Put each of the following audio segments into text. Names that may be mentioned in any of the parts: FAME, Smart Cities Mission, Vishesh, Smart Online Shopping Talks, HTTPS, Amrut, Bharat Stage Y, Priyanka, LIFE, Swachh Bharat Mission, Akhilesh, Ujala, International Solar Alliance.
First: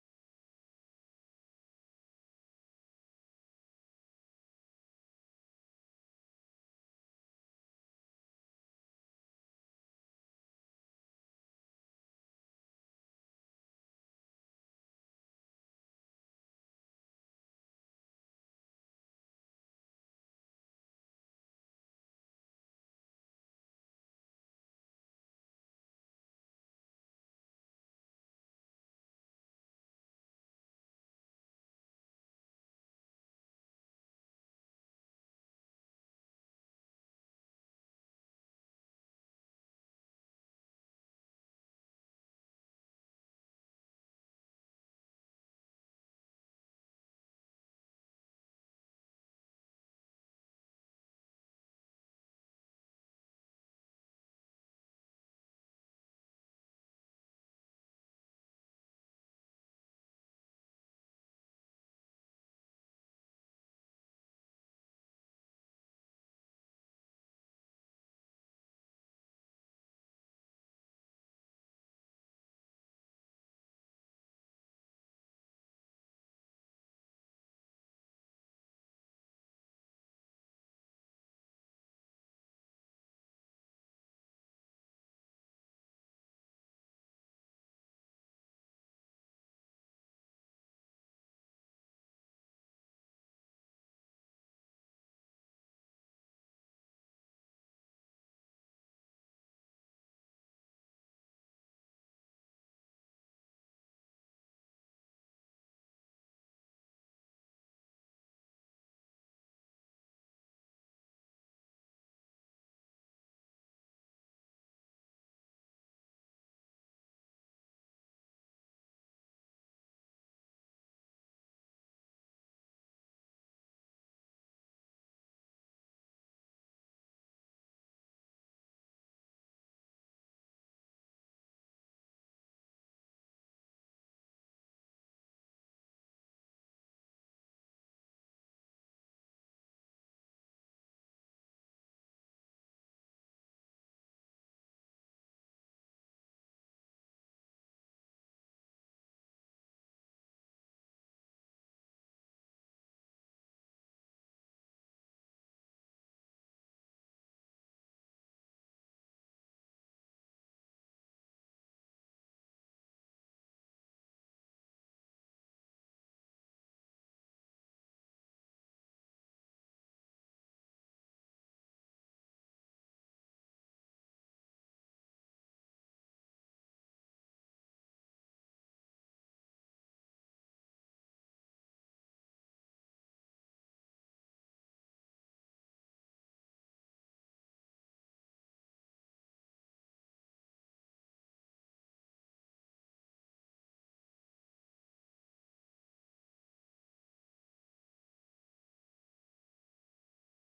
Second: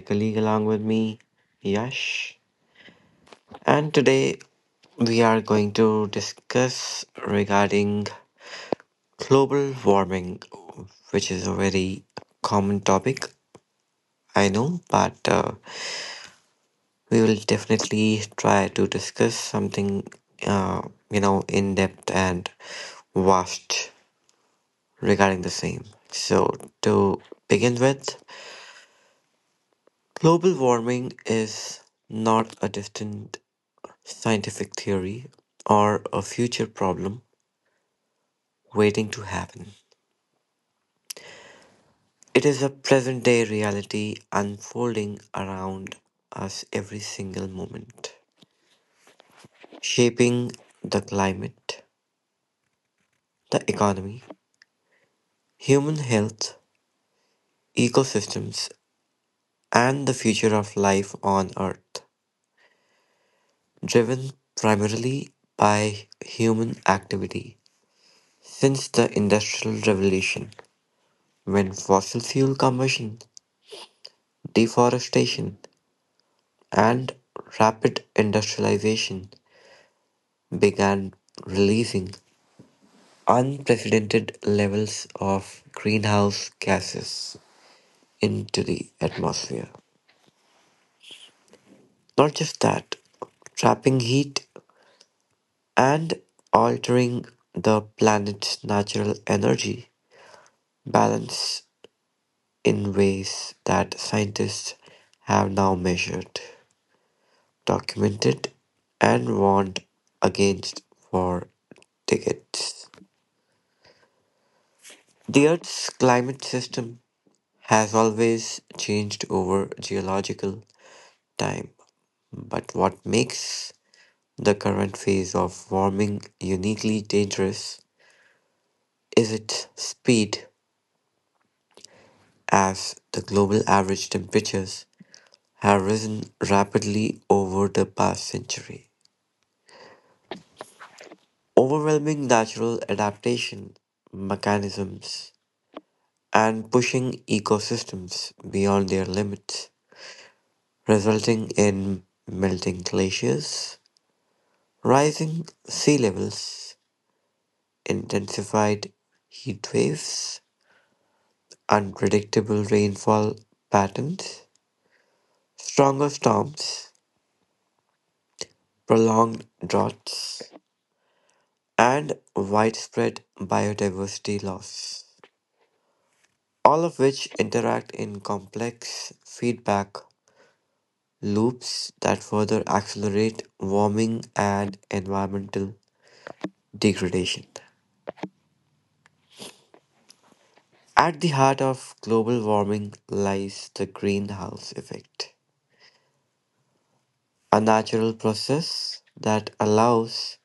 colleague along with me, Yash. And today we are going to discuss regarding global warming, which is a very common topic, I know, but we will definitely try to discuss something, uh, in depth and vast regarding the same. So to begin with, global warming is not a distant scientific theory or a future problem waiting to happen. It is a present day reality unfolding around us every single moment, shaping the climate, the economy, human health, ecosystems, and the future of life on Earth, driven primarily by human activity since the Industrial Revolution, when fossil fuel combustion, deforestation, and rapid industrialization began releasing unprecedented levels of greenhouse gases into the atmosphere. Not just that, trapping heat and altering the planet's natural energy balance in ways that scientists have now measured, documented and warned against war tickets. The Earth's climate system has always changed over geological time, but what makes the current phase of warming uniquely dangerous is its speed, as the global average temperatures have risen rapidly over the past century, overwhelming natural adaptation mechanisms and pushing ecosystems beyond their limits, resulting in melting glaciers, rising sea levels, intensified heat waves, unpredictable rainfall patterns, stronger storms, prolonged droughts, and widespread biodiversity loss, all of which interact in complex feedback loops that further accelerate warming and environmental degradation. At the heart of global warming lies the greenhouse effect, a natural process that allows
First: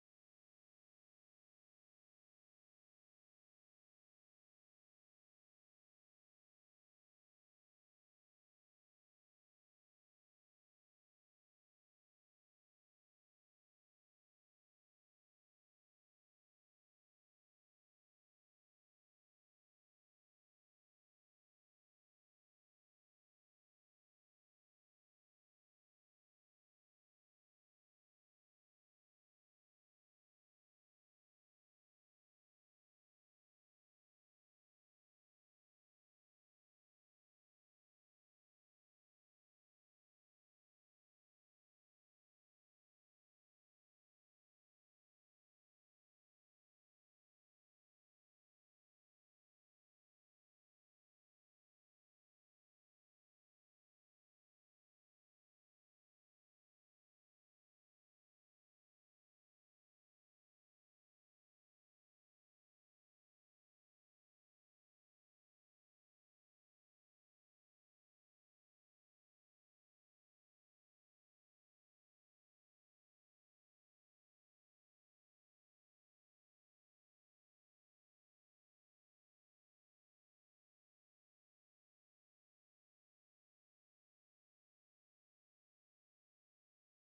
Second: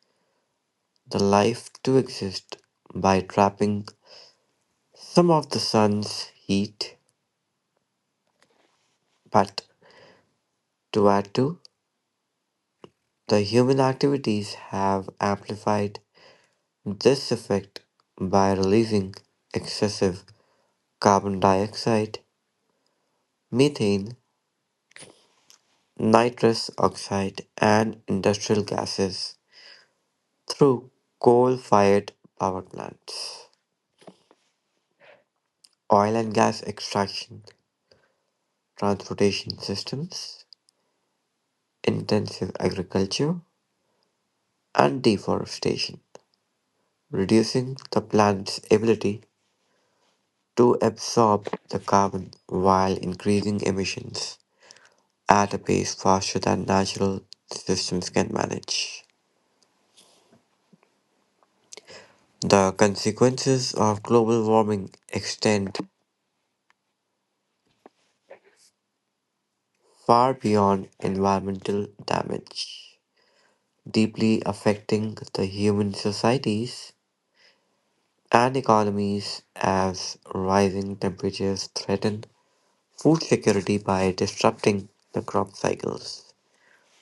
the life to exist by trapping some of the sun's heat. But to add to, the human activities have amplified this effect by releasing excessive carbon dioxide methane, nitrous oxide and industrial gases through coal-fired power plants, oil and gas extraction, transportation systems, intensive agriculture and deforestation, reducing the planet's ability to absorb the carbon while increasing emissions at a pace faster than natural systems can manage. The consequences of global warming extend far beyond environmental damage, deeply affecting the human societies and economies as rising temperatures threaten food security by disrupting the crop cycles,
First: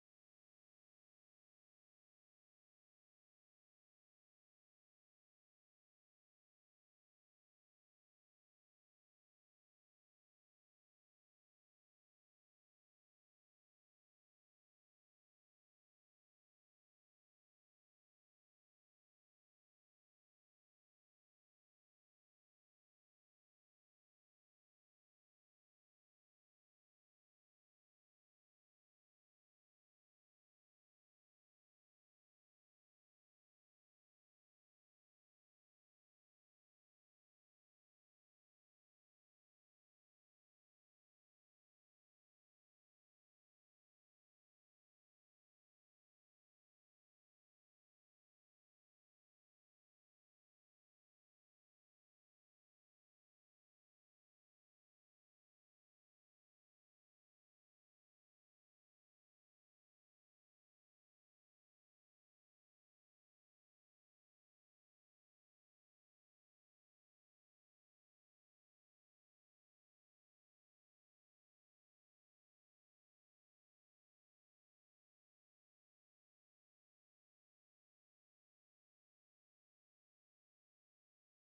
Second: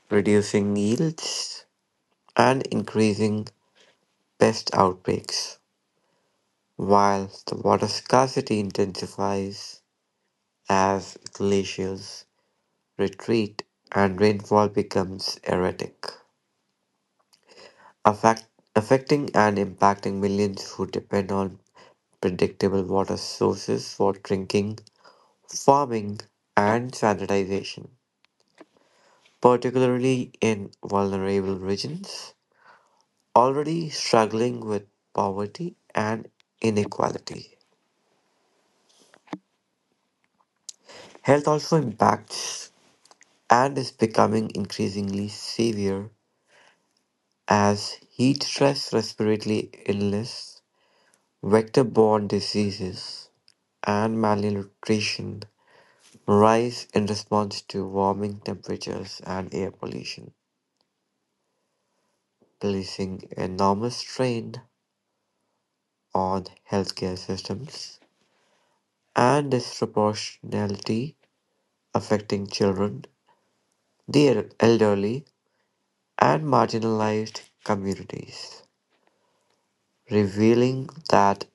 reducing yields, and increasing pest outbreaks, while the water scarcity intensifies as glaciers retreat and rainfall becomes erratic, affect, affecting and impacting millions who depend on predictable water sources for drinking, farming, and sanitation, particularly in vulnerable regions already struggling with poverty and inequality. Health also impacts and is becoming increasingly severe as heat stress, respiratory illness, vector borne diseases, and malnutrition rise in response to warming temperatures and air pollution, placing enormous strain on healthcare systems and disproportionality affecting children, the elderly, and marginalized communities, revealing that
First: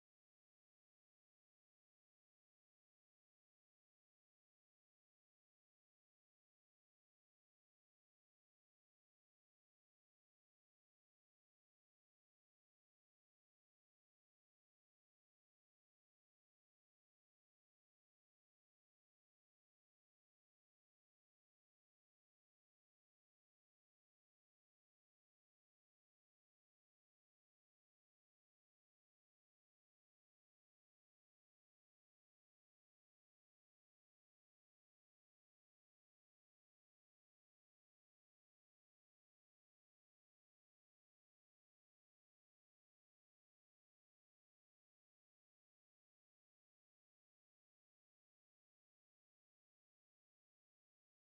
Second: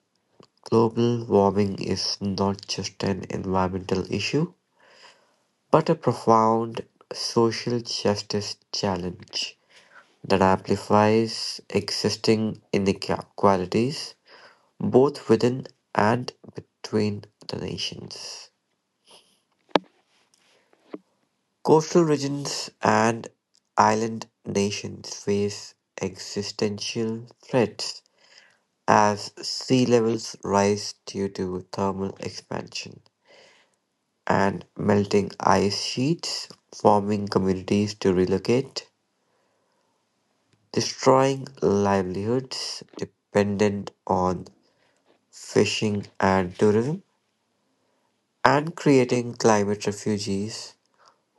global warming is not just an environmental issue, but a profound social justice challenge that amplifies existing inequalities both within and between the nations. Coastal regions and island nations face existential threats as sea levels rise due to thermal expansion and melting ice sheets, forming communities to relocate, destroying livelihoods dependent on fishing and tourism, and creating climate refugees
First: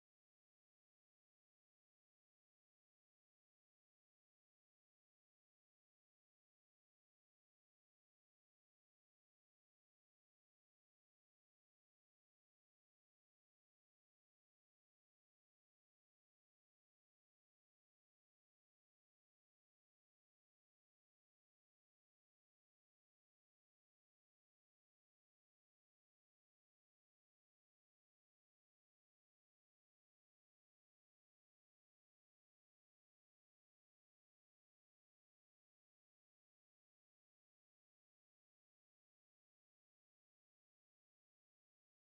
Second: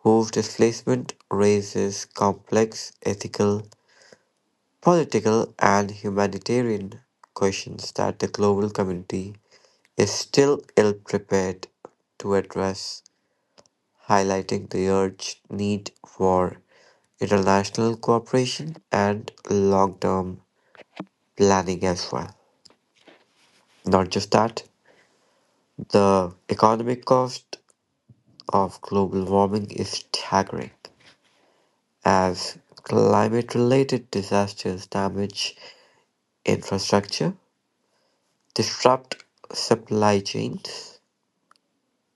whose displacement raises complex ethical, political, and humanitarian questions that the global community is still ill prepared to address, highlighting the urgent need for international cooperation and long term planning as well. Not just that, the economic cost of global warming is staggering as climate-related disasters damage infrastructure, disrupt supply chains,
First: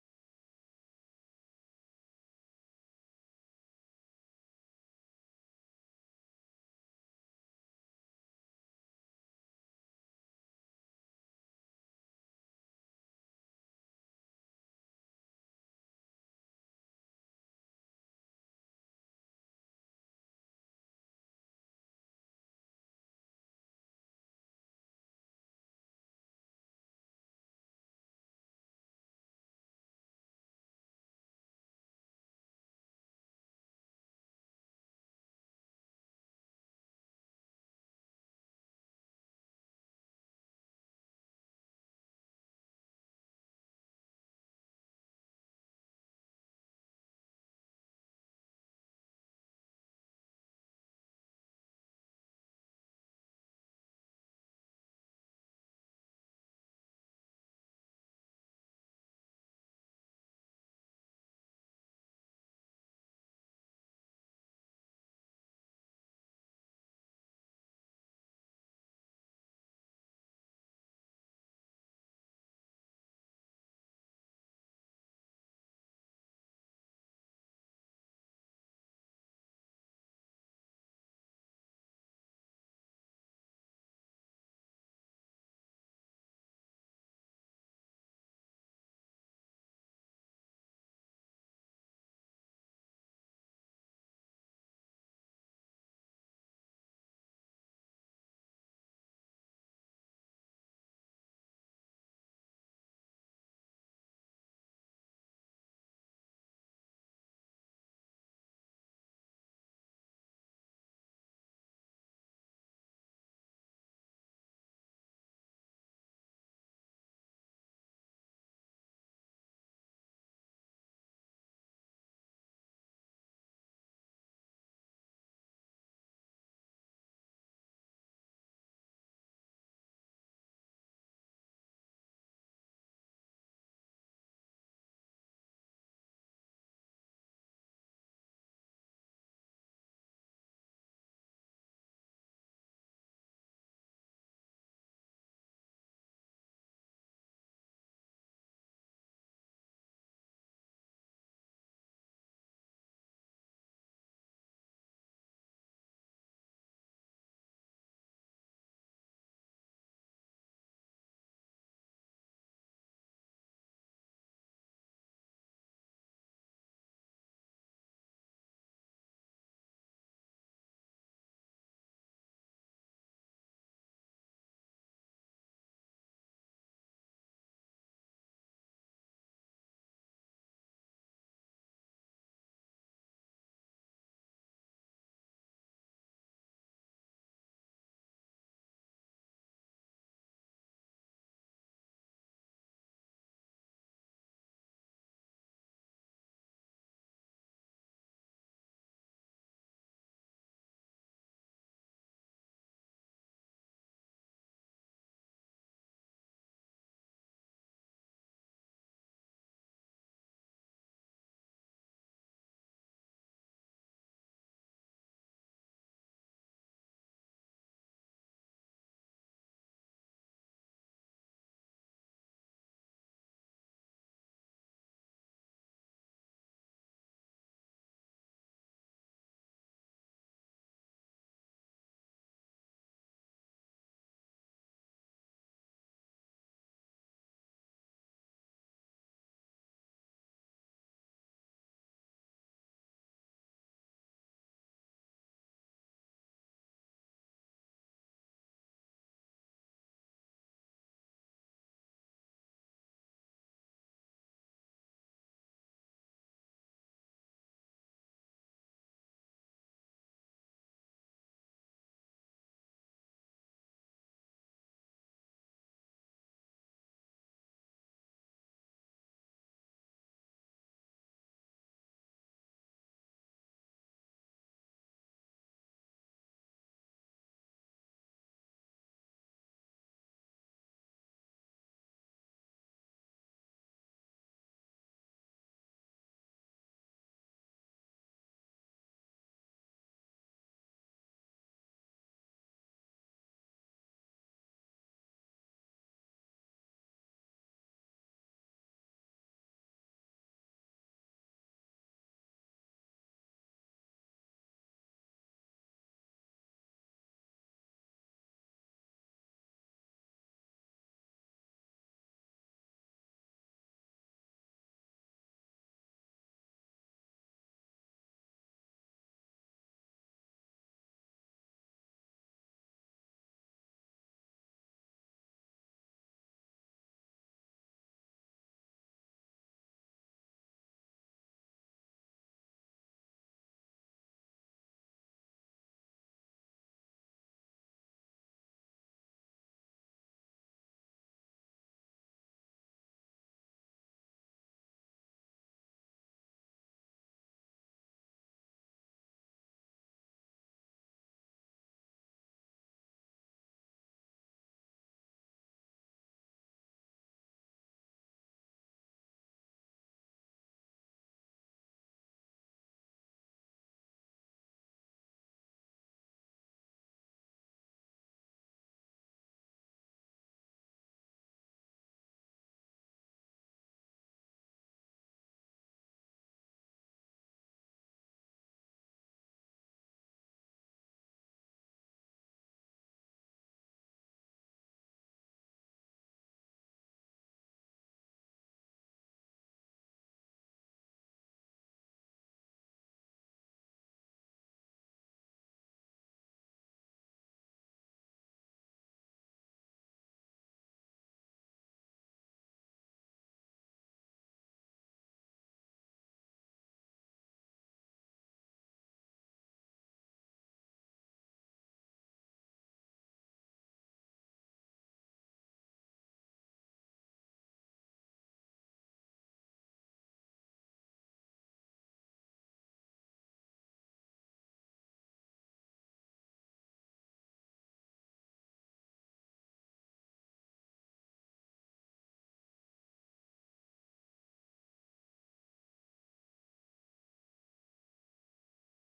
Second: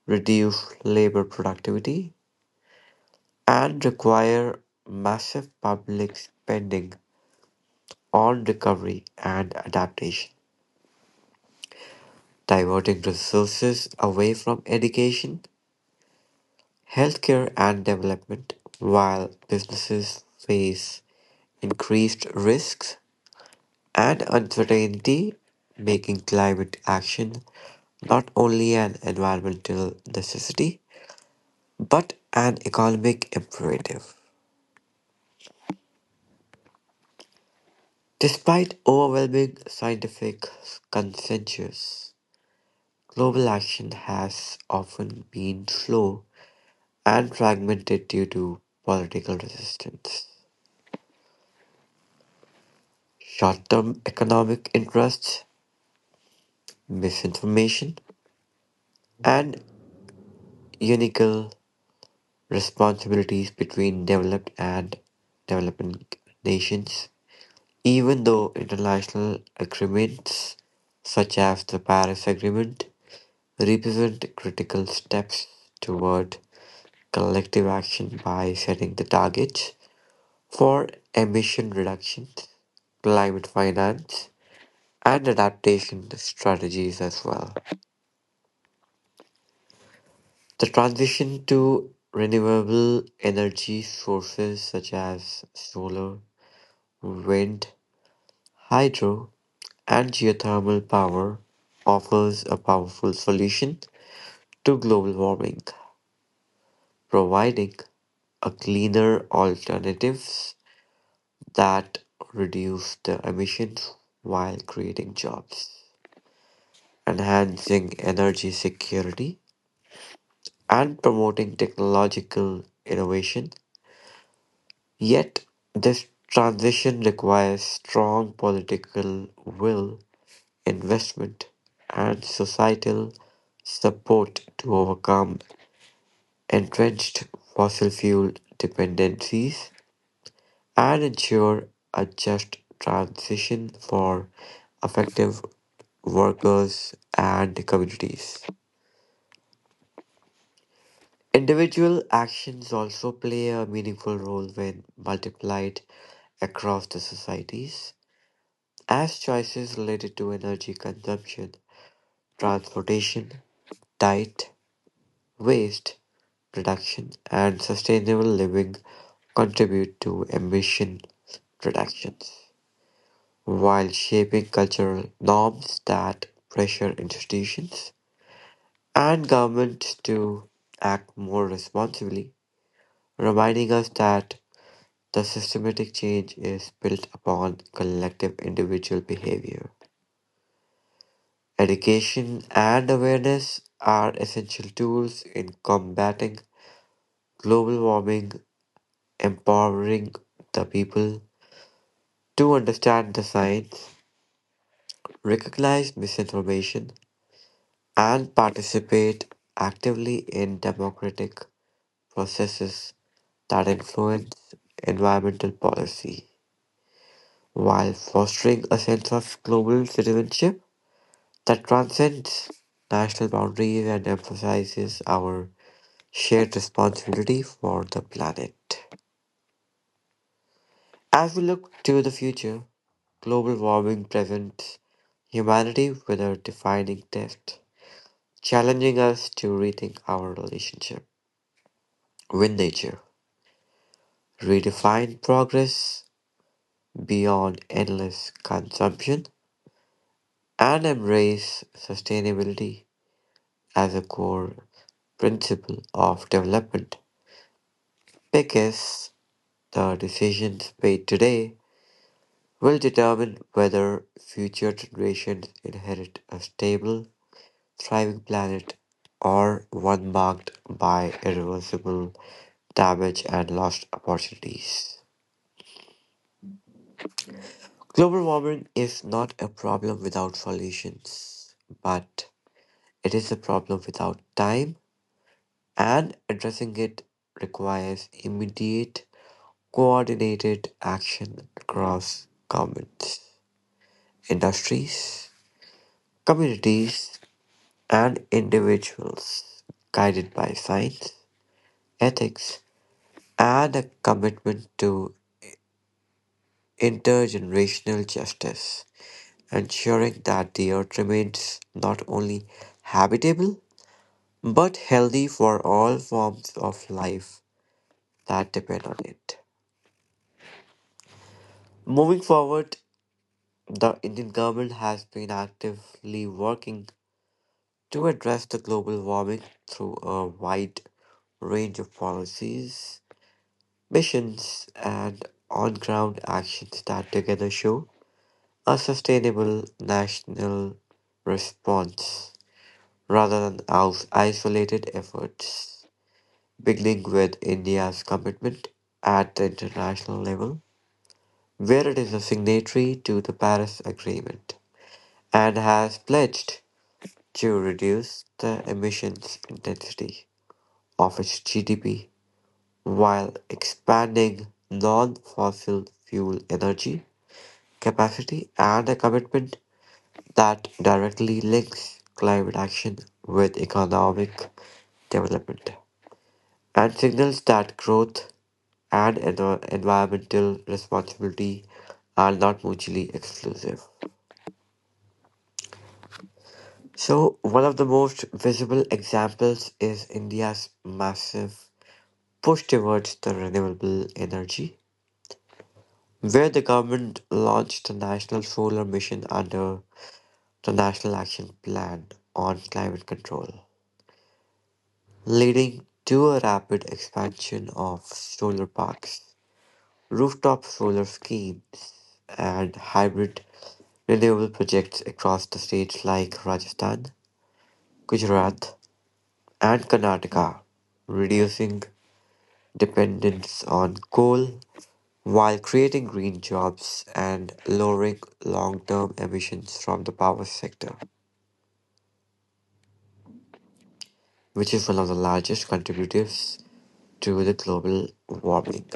reduce labor productivity, and require massive public spending on recovery and adaptation, diverting resources away from education, healthcare, and development, while businesses face increased risks and uncertainty, making climate action not only an environmental necessity but an economic imperative. Despite overwhelming scientific consensus, global action has often been slow and fragmented due to political resistance, short term economic interests, misinformation, and unique responsibilities between developed and developing nations, even though international agreements such as the Paris Agreement represent critical steps toward collective action by setting the targets for emission reductions, climate finance, and adaptation strategies as well. The transition to renewable energy sources such as solar, wind, hydro and geothermal power offers a powerful solution to global warming, providing a cleaner alternatives that reduce the emissions while creating jobs, enhancing energy security and promoting technological innovation. Yet this transition requires strong political will investment, and societal support to overcome entrenched fossil fuel dependencies and ensure a just transition for effective workers and communities. Individual actions also play a meaningful role when multiplied across the societies, as choices related to energy consumption, transportation, diet, waste reduction and sustainable living contribute to emission reductions while shaping cultural norms that pressure institutions and governments to act more responsibly, reminding us that the systematic change is built upon collective individual behavior. Education and awareness are essential tools in combating global warming empowering the people to understand the science, recognize misinformation, and participate actively in democratic processes that influence environmental policy while fostering a sense of global citizenship that transcends national boundaries and emphasizes our shared responsibility for the planet. As we look to the future, global warming presents humanity with a defining test, challenging us to rethink our relationship with nature, redefine progress beyond endless consumption, and embrace sustainability as a core principle of development, because the decisions made today will determine whether future generations inherit a stable thriving planet, or one marked by irreversible damage and lost opportunities. Global warming is not a problem without solutions, but it is a problem without time, and addressing it requires immediate, coordinated action across governments, industries, communities, and individuals, guided by science, ethics, and a commitment to intergenerational justice, ensuring that the earth remains not only habitable but healthy for all forms of life that depend on it. Moving forward, the Indian government has been actively working to address the global warming through a wide range of policies, missions, and on ground actions that together show a sustainable national response rather than isolated efforts, beginning with India's commitment at the international level, where it is a signatory to the Paris Agreement and has pledged to reduce the emissions intensity of its GDP while expanding non fossil fuel energy capacity and a commitment that directly links climate action with economic development and signals that growth and environmental responsibility are not mutually exclusive. So, one of the most visible examples is India's massive push towards the renewable energy, where the government launched the National Solar Mission under the National Action Plan on Climate Control, leading to a rapid expansion of solar parks, rooftop solar schemes, and hybrid renewable projects across the states like Rajasthan, Gujarat, and Karnataka, reducing dependence on coal while creating green jobs and lowering long term emissions from the power sector, which is one of the largest contributors to the global warming.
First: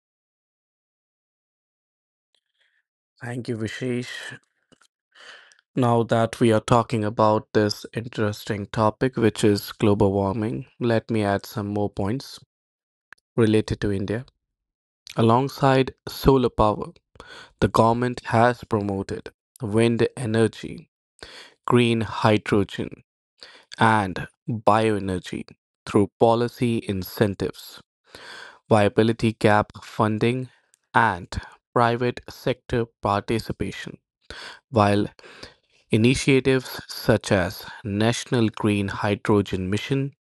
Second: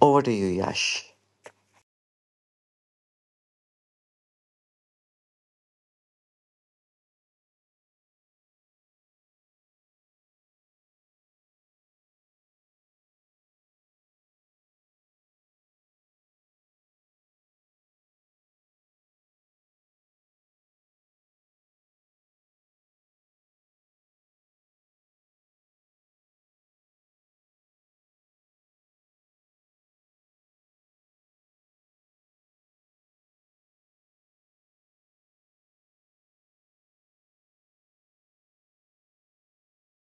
Over to you, Yash. Thank you, Vishesh. Now that we are talking about this interesting topic, which is global warming, let me add some more points related to India. Alongside solar power, the government has promoted wind energy, green hydrogen, and bioenergy through policy incentives, viability gap funding, and private sector participation. While initiatives such as National Green Hydrogen Mission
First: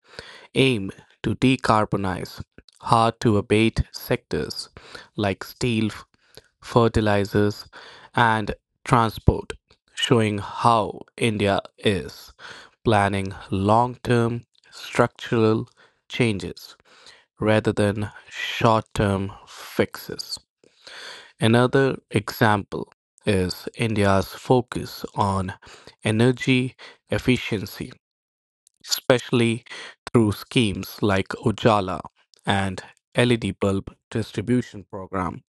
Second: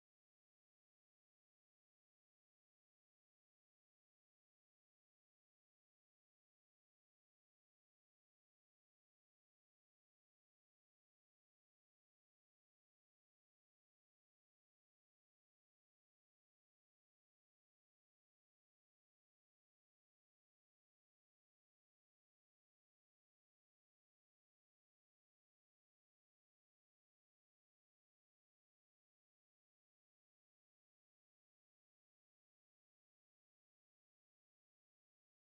aim to decarbonize hard to abate sectors like steel, fertilizers, and transport, showing how India is planning long term structural changes rather than short term fixes. Another example is India's focus on energy efficiency, especially through schemes like Ujala and LED bulb distribution program,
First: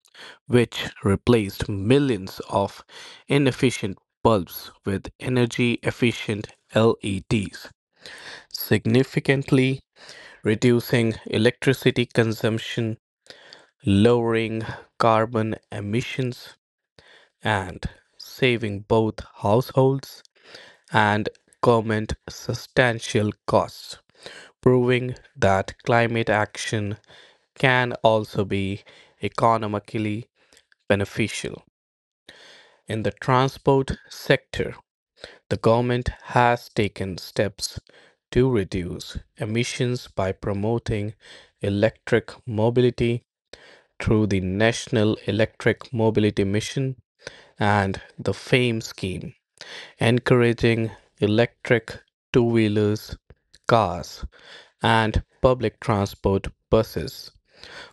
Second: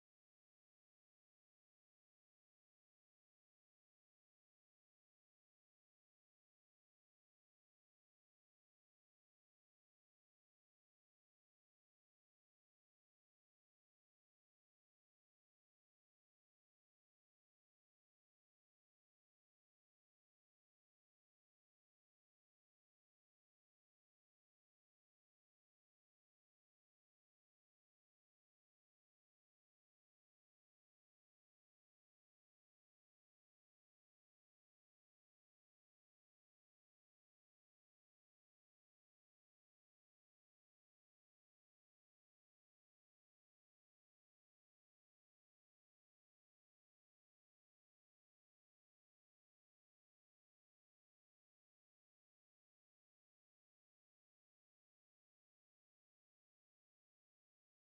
which replaced millions of inefficient bulbs with energy efficient LEDs, significantly reducing electricity consumption, lowering carbon emissions, and saving both households and government substantial costs, proving that climate action can also be economically beneficial. In the transport sector, the government has taken steps to reduce emissions by promoting electric mobility through the National Electric Mobility Mission and the FAME scheme encouraging electric two wheelers, cars, and public transport buses,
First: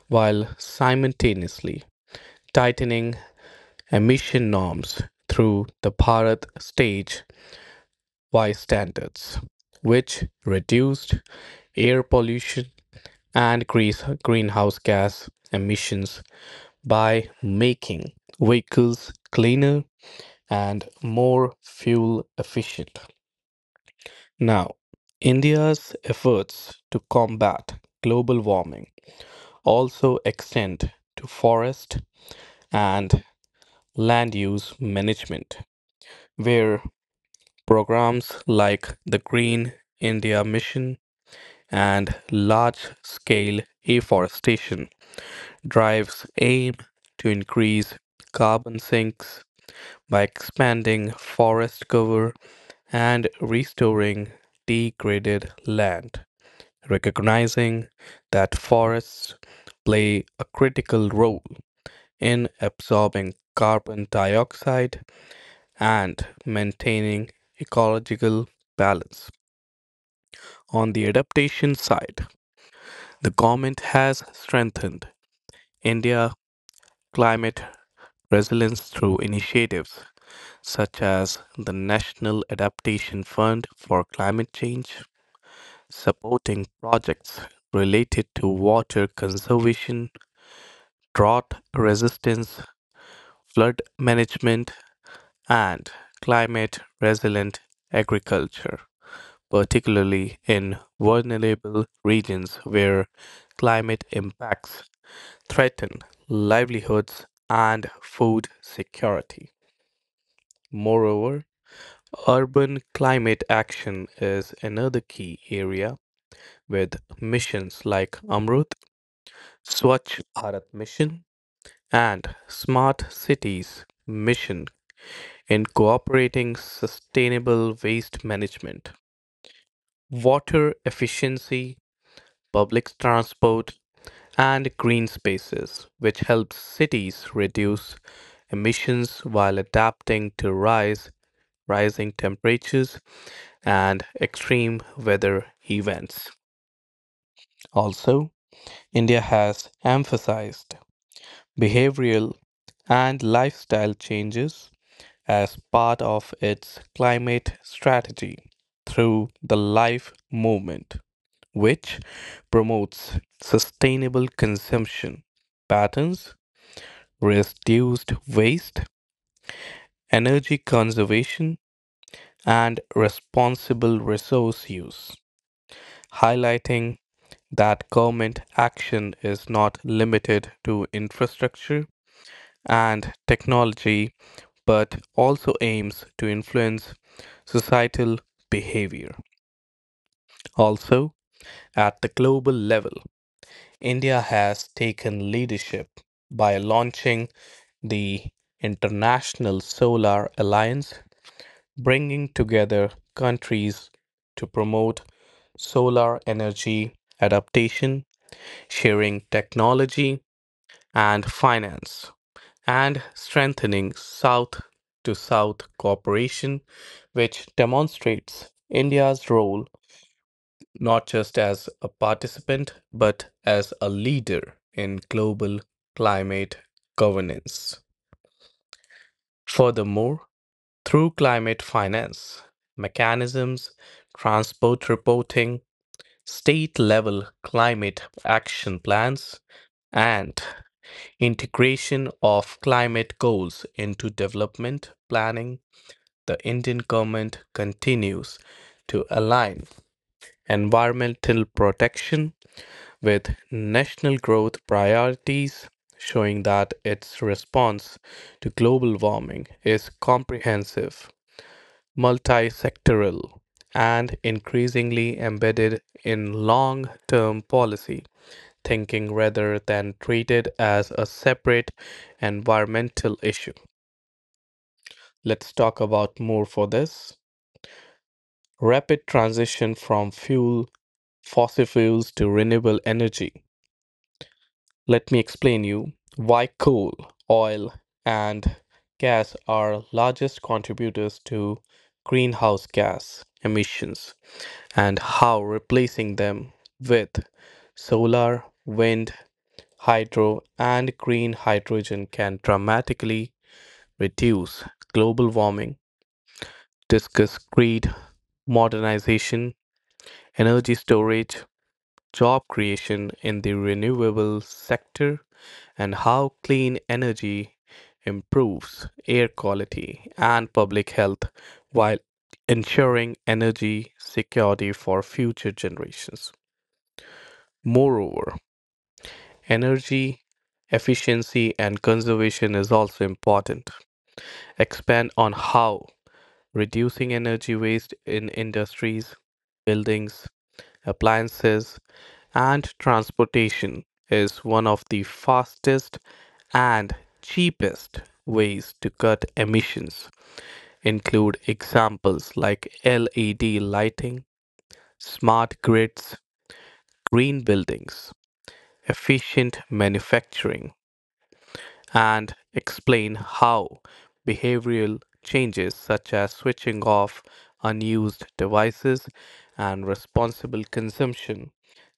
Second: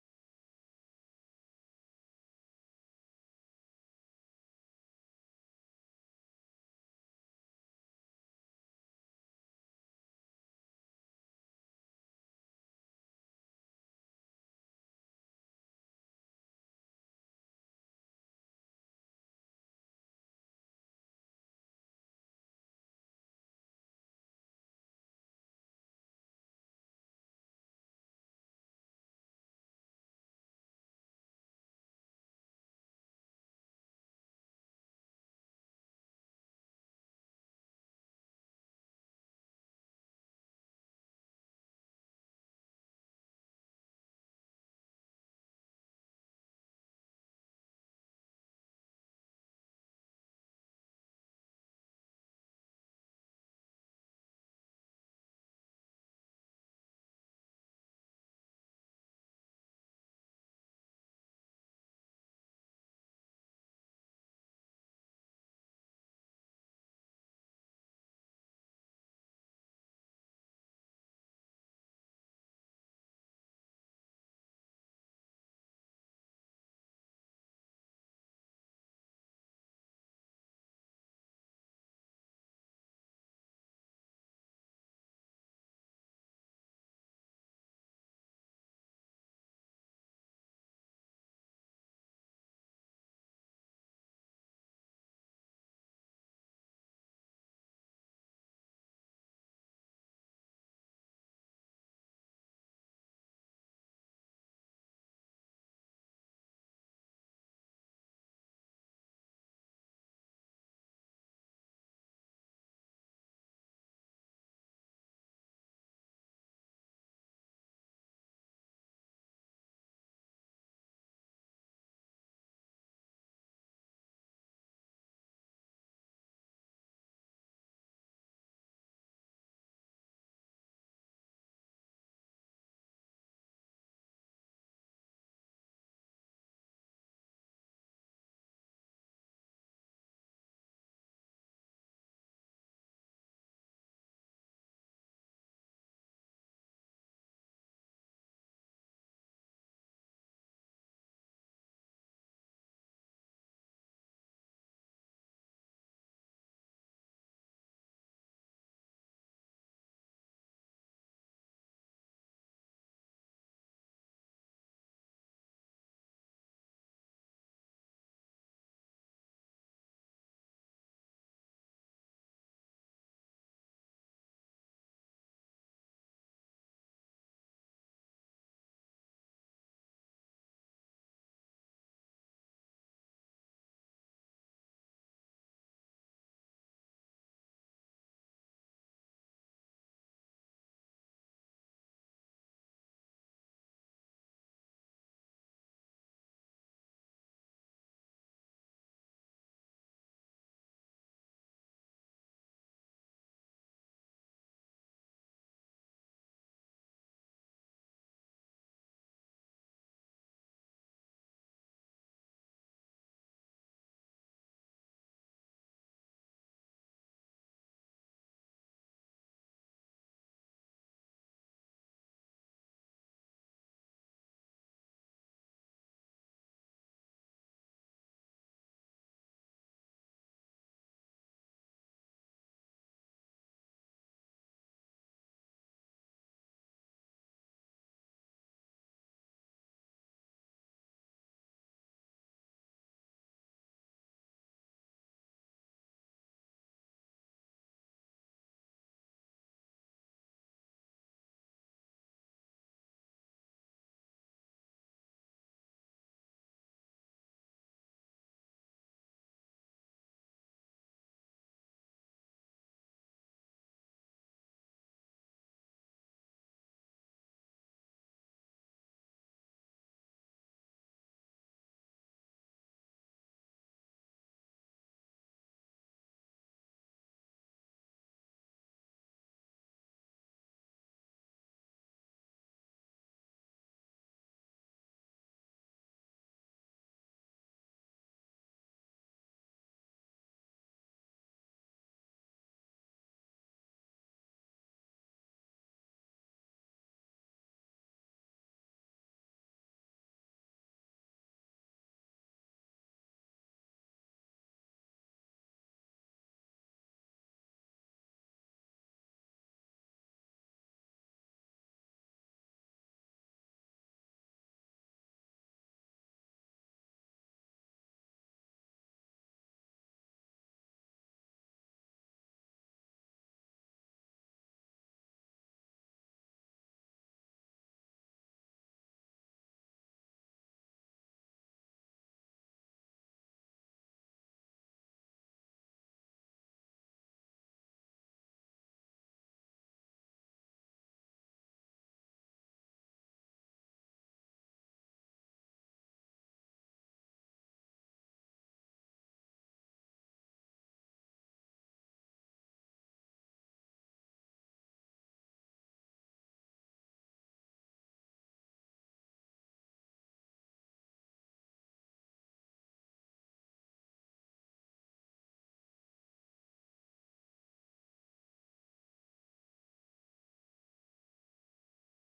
while simultaneously tightening emission norms through the Bharat Stage Y standards, which reduced air pollution and greenhouse gas emissions by making vehicles cleaner and more fuel efficient. Now, India's efforts to combat global warming also extend to forest and land use management, where programs like the Green India Mission and large scale afforestation drives aim to increase carbon sinks by expanding forest cover and restoring degraded land, recognizing that forests play a critical role in absorbing carbon dioxide and maintaining ecological balance. On the adaptation side, the government has strengthened India's climate resilience through initiatives such as the National Adaptation Fund for Climate Change, supporting projects related to water conservation, drought resistance, flood management, and climate resilient agriculture, particularly in vulnerable regions where climate impacts threaten livelihoods and food security. Moreover, urban climate action is another key area, with missions like Amrut, Swachh Bharat Mission, and Smart Cities Mission In cooperating sustainable waste management, water efficiency, public transport, and green spaces, which helps cities reduce emissions while adapting to rise rising temperatures and extreme weather events. Also, India has emphasized behavioral and lifestyle changes as part of its climate strategy through the LIFE movement, which promotes sustainable consumption patterns, reduced waste, energy conservation, and responsible resource use, highlighting that government action is not limited to infrastructure and technology, but also aims to influence societal behavior. Also, at the global level, India has taken leadership by launching the International Solar Alliance, bringing together countries to promote solar energy adaptation, sharing technology, and finance, and strengthening South to South cooperation, which demonstrates India's role not just as a participant but as a leader in global climate governance. Furthermore, through climate finance mechanisms, transport reporting, state level climate action plans, and integration of climate goals into development planning, the Indian government continues to align environmental protection with national growth priorities, showing that its response to global warming is comprehensive, multi sectoral, and increasingly embedded in long term policy thinking rather than treated as a separate environmental issue. Let's talk about more for this: rapid transition from fuel fossil fuels to renewable energy. Let me explain you why coal, oil and gas are largest contributors to greenhouse gas emissions and how replacing them with solar, wind, hydro and green hydrogen can dramatically reduce global warming. Discuss grid modernization, energy storage, job creation in the renewable sector, and how clean energy improves air quality and public health while ensuring energy security for future generations. Moreover, energy efficiency and conservation is also important. Expand on how reducing energy waste in industries, buildings, appliances, and transportation is one of the fastest and cheapest ways to cut emissions. Include examples like LED lighting, smart grids, green buildings, efficient manufacturing, and explain how behavioral changes such as switching off unused devices and responsible consumption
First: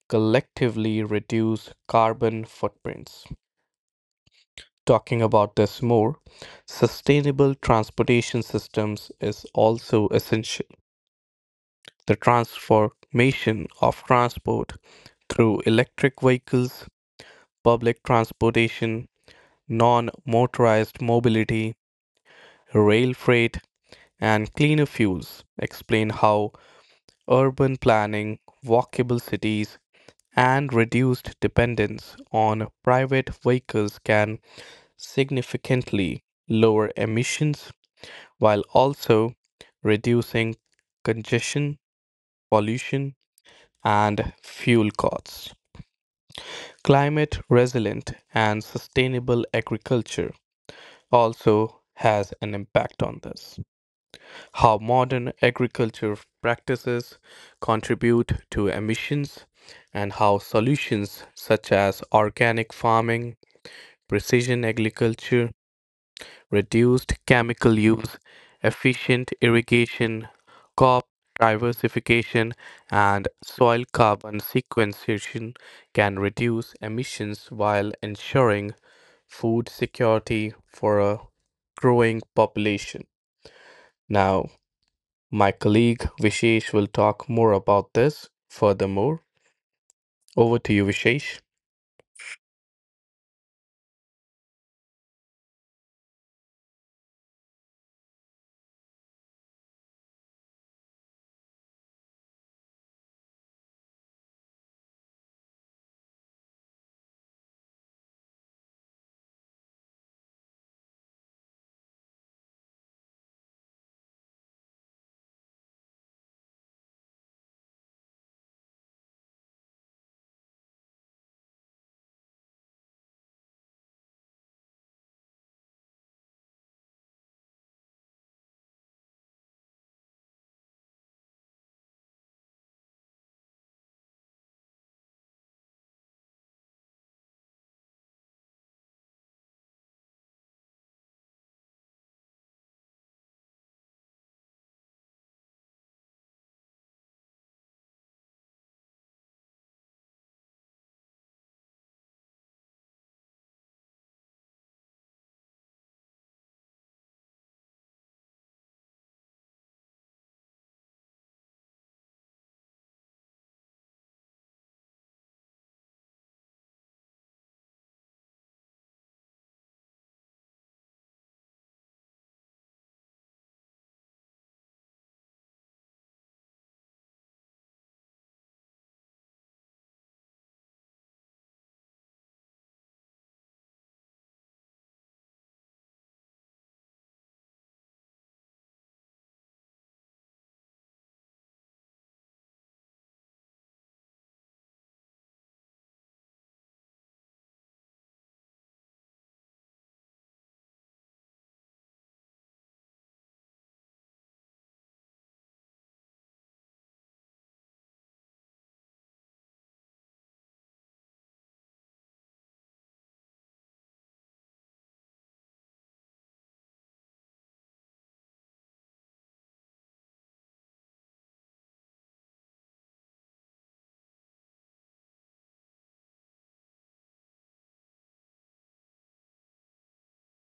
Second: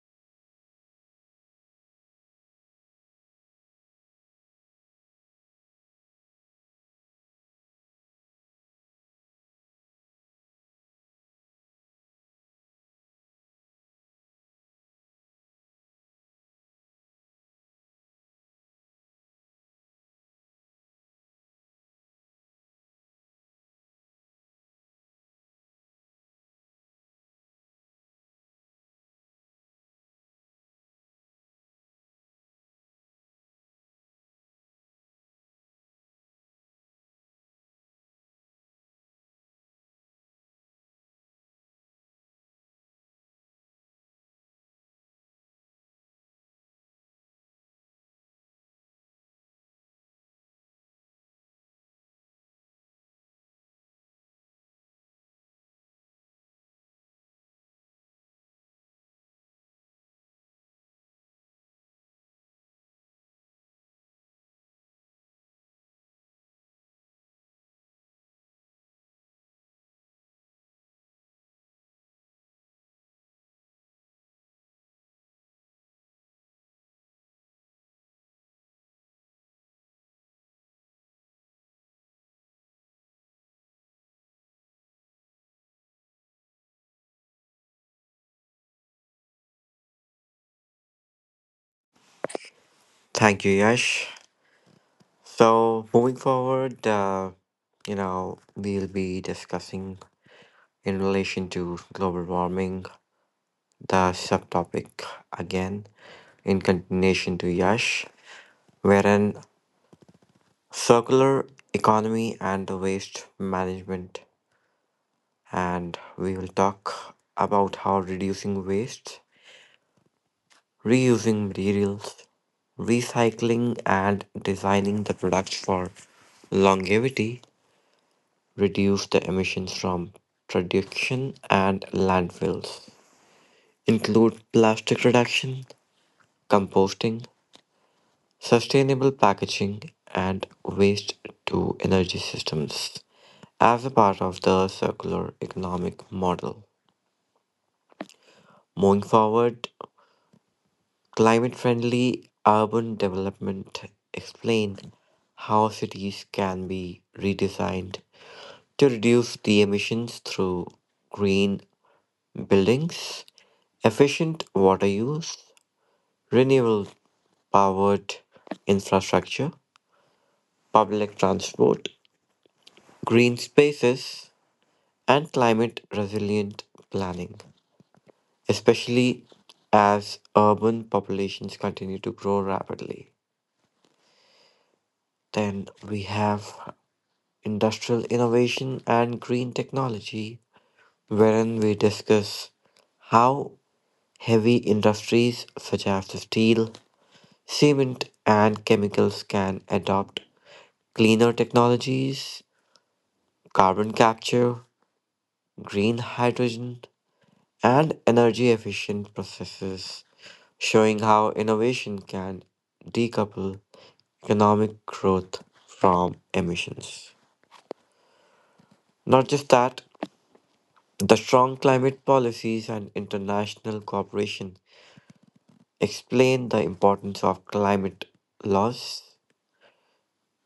collectively reduce carbon footprints. Talking about this more, sustainable transportation systems is also essential. The transformation of transport through electric vehicles, public transportation, non motorized mobility, rail freight, and cleaner fuels, explain how urban planning, walkable cities, and reduced dependence on private vehicles can significantly lower emissions while also reducing congestion, pollution, and fuel costs. Climate resilient and sustainable agriculture also has an impact on this. How modern agriculture practices contribute to emissions and how solutions such as organic farming, precision agriculture, reduced chemical use, efficient irrigation, crop diversification, and soil carbon sequestration can reduce emissions while ensuring food security for a growing population. Now, my colleague Vishesh will talk more about this. Furthermore, over to you, Vishesh. Thank you, Yash. So, moving forward, we'll be discussing in relation to global warming the subtopic again in continuation to Yash, wherein circular economy and the waste management. And we will talk about how reducing waste, reusing materials, recycling, and designing the products for longevity reduce the emissions from production and landfills include plastic reduction, composting, sustainable packaging, and waste to energy systems as a part of the circular economic model. Moving forward, climate friendly urban development explained how cities can be redesigned to reduce the emissions through green buildings, efficient water use, renewable powered infrastructure, public transport, green spaces, and climate resilient planning, especially as urban populations continue to grow rapidly. Then we have industrial innovation and green technology, wherein we discuss how heavy industries such as the steel, cement and chemicals can adopt cleaner technologies, carbon capture, green hydrogen, and energy efficient processes, showing how innovation can decouple economic growth from emissions. Not just that, the strong climate policies and international cooperation explain the importance of climate laws,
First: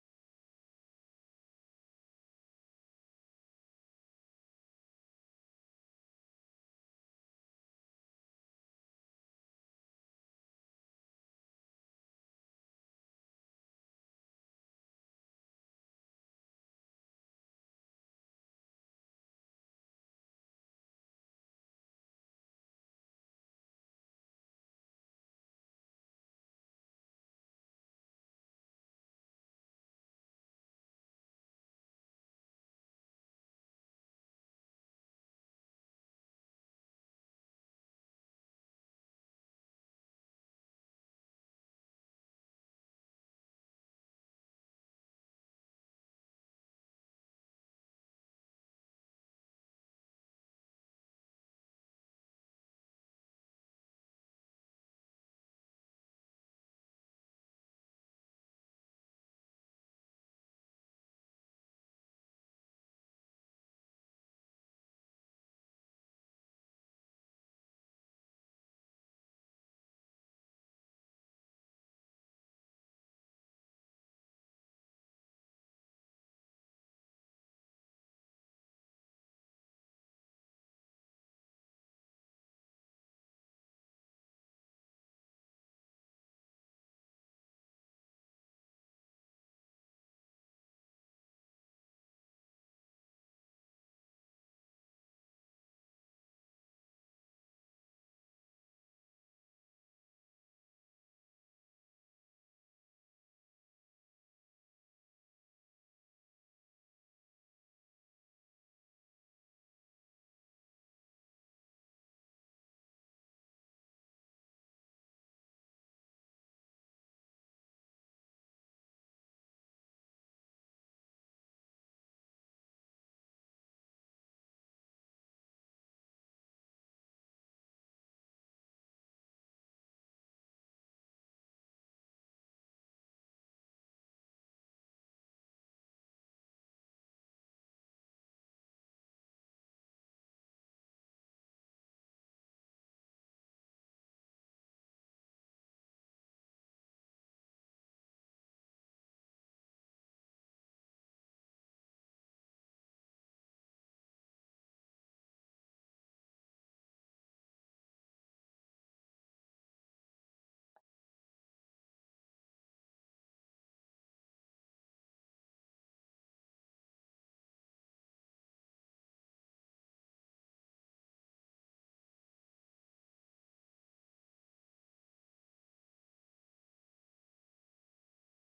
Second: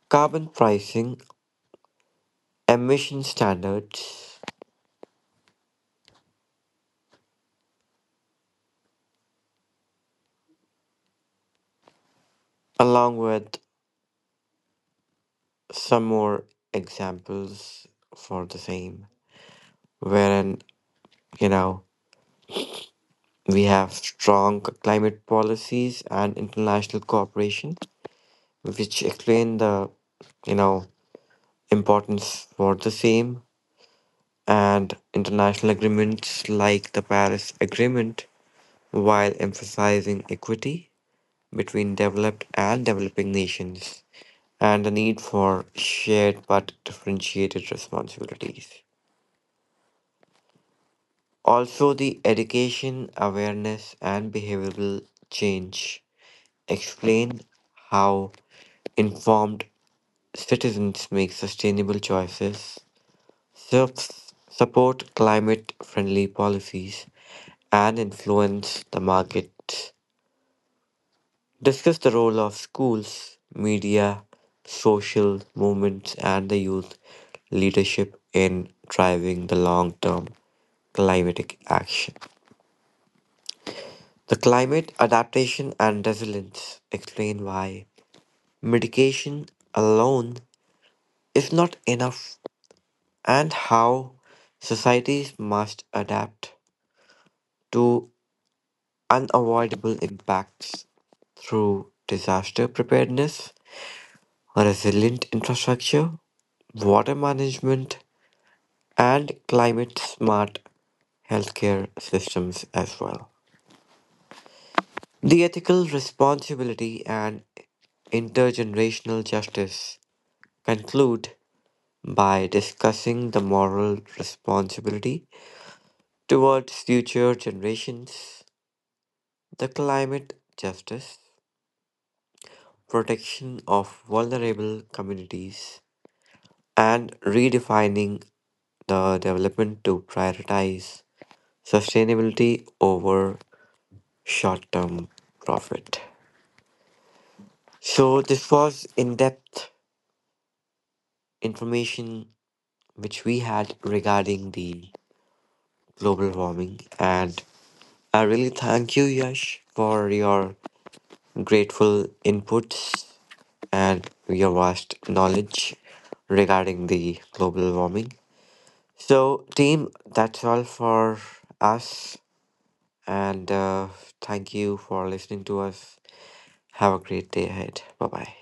carbon pricing, emission standards, along with some more examples for the same, wherein, you know, we have strong climate policies and international cooperation, which explain the, you know, importance for the same and international agreements like the Paris Agreement, while emphasizing equity between developed and developing nations and the need for shared but differentiated responsibilities. Also, the education, awareness, and behavioral change explain how informed citizens make sustainable choices, sup- support climate friendly policies, and influence the markets. Discuss the role of schools, media, social movements, and the youth leadership in driving the long term climatic action. The climate adaptation and resilience explain why mitigation alone is not enough and how societies must adapt to unavoidable impacts through disaster preparedness, resilient infrastructure, water management, and climate smart healthcare systems as well. The ethical responsibility and intergenerational justice conclude by discussing the moral responsibility towards future generations, the climate justice, protection of vulnerable communities, and redefining the development to prioritize sustainability over short term profit. So, this was in depth information which we had regarding the global warming and I really thank you, Yash, for your grateful inputs and your vast knowledge regarding the global warming. So, team, that's all for us. And thank you for listening to us. Have a great day ahead. Bye bye.